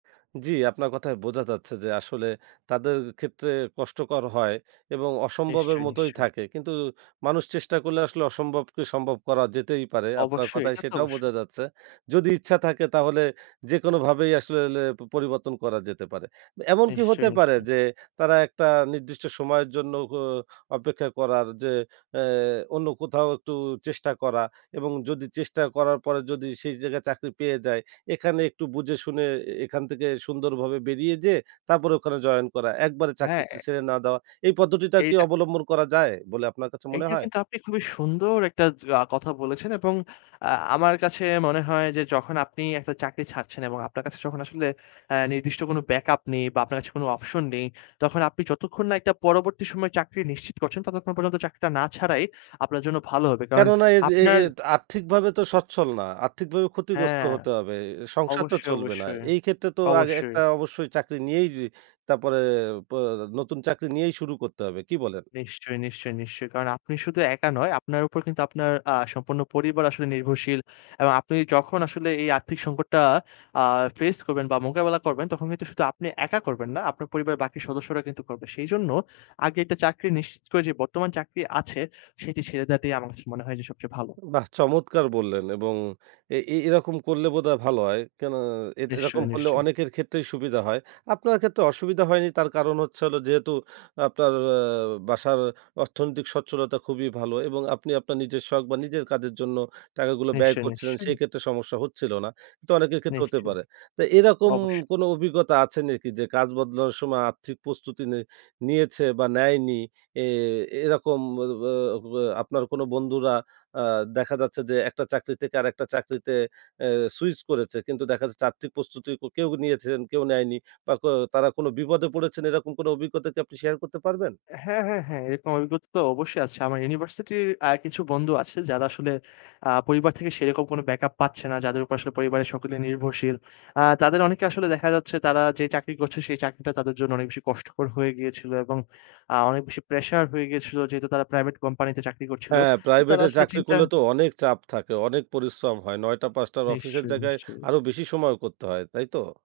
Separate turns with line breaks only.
জি, আপনার কথায় বোঝা যাচ্ছে যে আসলে তাদের ক্ষেত্রে কষ্টকর হয় এবং অসম্ভবের
নিশ্চয়ই,
মতোই
নিশ্চয়ই।
থাকে। কিন্তু মানুষ চেষ্টা করলে আসলে অসম্ভবকে সম্ভব করা যেতেই পারে। আপনার
অবশ্যই।
কথায়
এটা তো
সেটাও
অবশ্যই।
বোঝা যাচ্ছে। যদি ইচ্ছা থাকে তাহলে যেকোনোভাবেই আসলে লে পরিবর্তন করা যেতে পারে। এমন কি হতে
নিশ্চয়ই,
পারে
নিশ্চয়ই।
যে তারা একটা নির্দিষ্ট সময়ের জন্য গ অপেক্ষা করার যে এ অন্য কোথাও একটু চেষ্টা করা এবং যদি চেষ্টা করার পরে যদি সেই জায়গায় চাকরি পেয়ে যায় এখানে একটু বুঝে শুনে এ এখান থেকে সুন্দরভাবে বেরিয়ে যেয়ে তারপরে ওখানে জয়েন করা। একবারে চাকরি
হ্যাঁ।
ছ
এ
ছেড়ে না দেওয়া। এই পদ্ধতিটা কি
এইটা
অবলম্বন করা যায় বলে আপনার কাছে মনে
এইটা
হয়?
কিন্তু আপনি খুবই সুন্দর একটা জ কথা বলেছেন এবং আ আমার কাছে মনে হয় যে যখন আপনি একটা চাকরি ছাড়ছেন এবং আপনার কাছে যখন আসলে এ নির্দিষ্ট কোনো ব্যাক আপ নেই বা আপনার কাছে কোনো অপশন নেই, তখন আপনি যতক্ষণ না একটা পরবর্তী সময়ের একটা চাকরি নিশ্চিত করছেন ততক্ষণ পর্যন্ত চাকরিটা না ছাড়াই আপনার জন্য ভালো হবে। কারণ
কেননা এইযে এ এ
আপনার
আর্থিকভাবে তো সচ্ছল না। আর্থিকভাবে ক্ষতিগ্রস্ত
হ্যাঁ।
হতে হবে। সংসার তো
অবশ্যই,
চলবে না।
অবশ্যই,
এই ক্ষেত্রে তো আগে
অবশ্যই।
একটা অবশ্যই চাকরি নিয়েই তারপরে পোঁ নতুন চাকরি নিয়েই শুরু করতে হবে। কি বলেন?
নিশ্চয়ই, নিশ্চয়ই, নিশ্চয়ই। কারণ আপনি শুধু একা নয়, আপনার উপর কিন্তু আপনার আ সম্পূর্ণ পরিবার আসলে নির্ভরশীল। এবং আপনি যখন আসলে এই আর্থিক সংকটটা আ ফেস করবেন বা মোকাবেলা করবেন তখন কিন্তু শুধু আপনি একা করবেন না, আপনার পরিবারের বাকি সদস্যরা কিন্তু করবে। সেইজন্য আগে একটা চাকরি নিশ্চিত করে যে বর্তমান চাকরি আছে সেটি ছেড়ে দেওয়াটাই আমার কাছে মনে হয় যে সবচেয়ে ভালো।
বাহ! চমৎকার বললেন এবং এ এ এরকম করলে বোধহয় ভালো হয়। কেন এরকম
নিশ্চয়ই,
করলে
নিশ্চয়ই।
অনেকের ক্ষেত্রেই সুবিধা হয়। আপনার ক্ষেত্রে অসুবিধা হয়নি তার কারণ হচ্ছে হলো যেহেতু আপনার আ বাসার অর্থনৈতিক স্বচ্ছলতা খুবই ভালো এবং আপনি আপনার নিজের শখ বা নিজের কাজের জন্য টাকাগুলো ব্যয়
নিশ্চয়ই,
করছিলেন
নিশ্চয়ই।
সেই ক্ষেত্রে সমস্যা হচ্ছিল না। কিন্তু অনেকের ক্ষেত্রে হতে
নিশ্চয়ই।
পারে। তা এরকম
অবশ্যই।
কোনো অভিজ্ঞতা আছে নেকি যে কাজ বদলানোর সময় আর্থিক প্রস্তুতি নেই নিয়েছে বা নেয়নি এ এরকম ব্য ব্য ব্য আপনার কোনো বন্ধুরা আ দেখা যাচ্ছে যে একটা চাকরি থেকে আরেকটা চাকরিতে এ সুইচ করেছে। কিন্তু দেখা যাচ্ছে আর্থিক প্রস্তুতি কেউ নিয়েছেন কেউ নেয়নি বা কো তারা কোনো বিপদে পড়েছেন এরকম কোনো অভিজ্ঞতা কি আপনি শেয়ার করতে পারবেন?
হ্যাঁ, হ্যাঁ, হ্যাঁ। এরকম অভিজ্ঞতা তো অবশ্যই আছে। আমার ইউনিভার্সিটির আ কিছু বন্ধু আছে যারা আসলে আ পরিবার থেকে সেরকম কোনো ব্যাকআপ পাচ্ছে না, যাদের উপর আসলে পরিবারের সকলে নির্ভরশীল। আ তাদের অনেকে আসলে দেখা যাচ্ছে তারা যে চাকরি করছে সেই চাকরিটা তাদের জন্য অনেক বেশি কষ্টকর হয়ে গিয়েছিল এবং আ অনেক বেশি প্রেশার হয়ে গিয়েছিল। যেহেতু তারা প্রাইভেট কোম্পানিতে চাকরি করছিল।
হ্যাঁ।
তারা
প্রাইভেটের
আসলে
চাকরি
চিন্তা
করলে তো অনেক চাপ থাকে, অনেক পরিশ্রম হয়। ৯ঃ০০-৫ঃ০০ র অফিসের
নিশ্চয়ই,
জায়গায়
নিশ্চয়ই।
আরো বেশি সময়ও করতে হয়। তাই তো?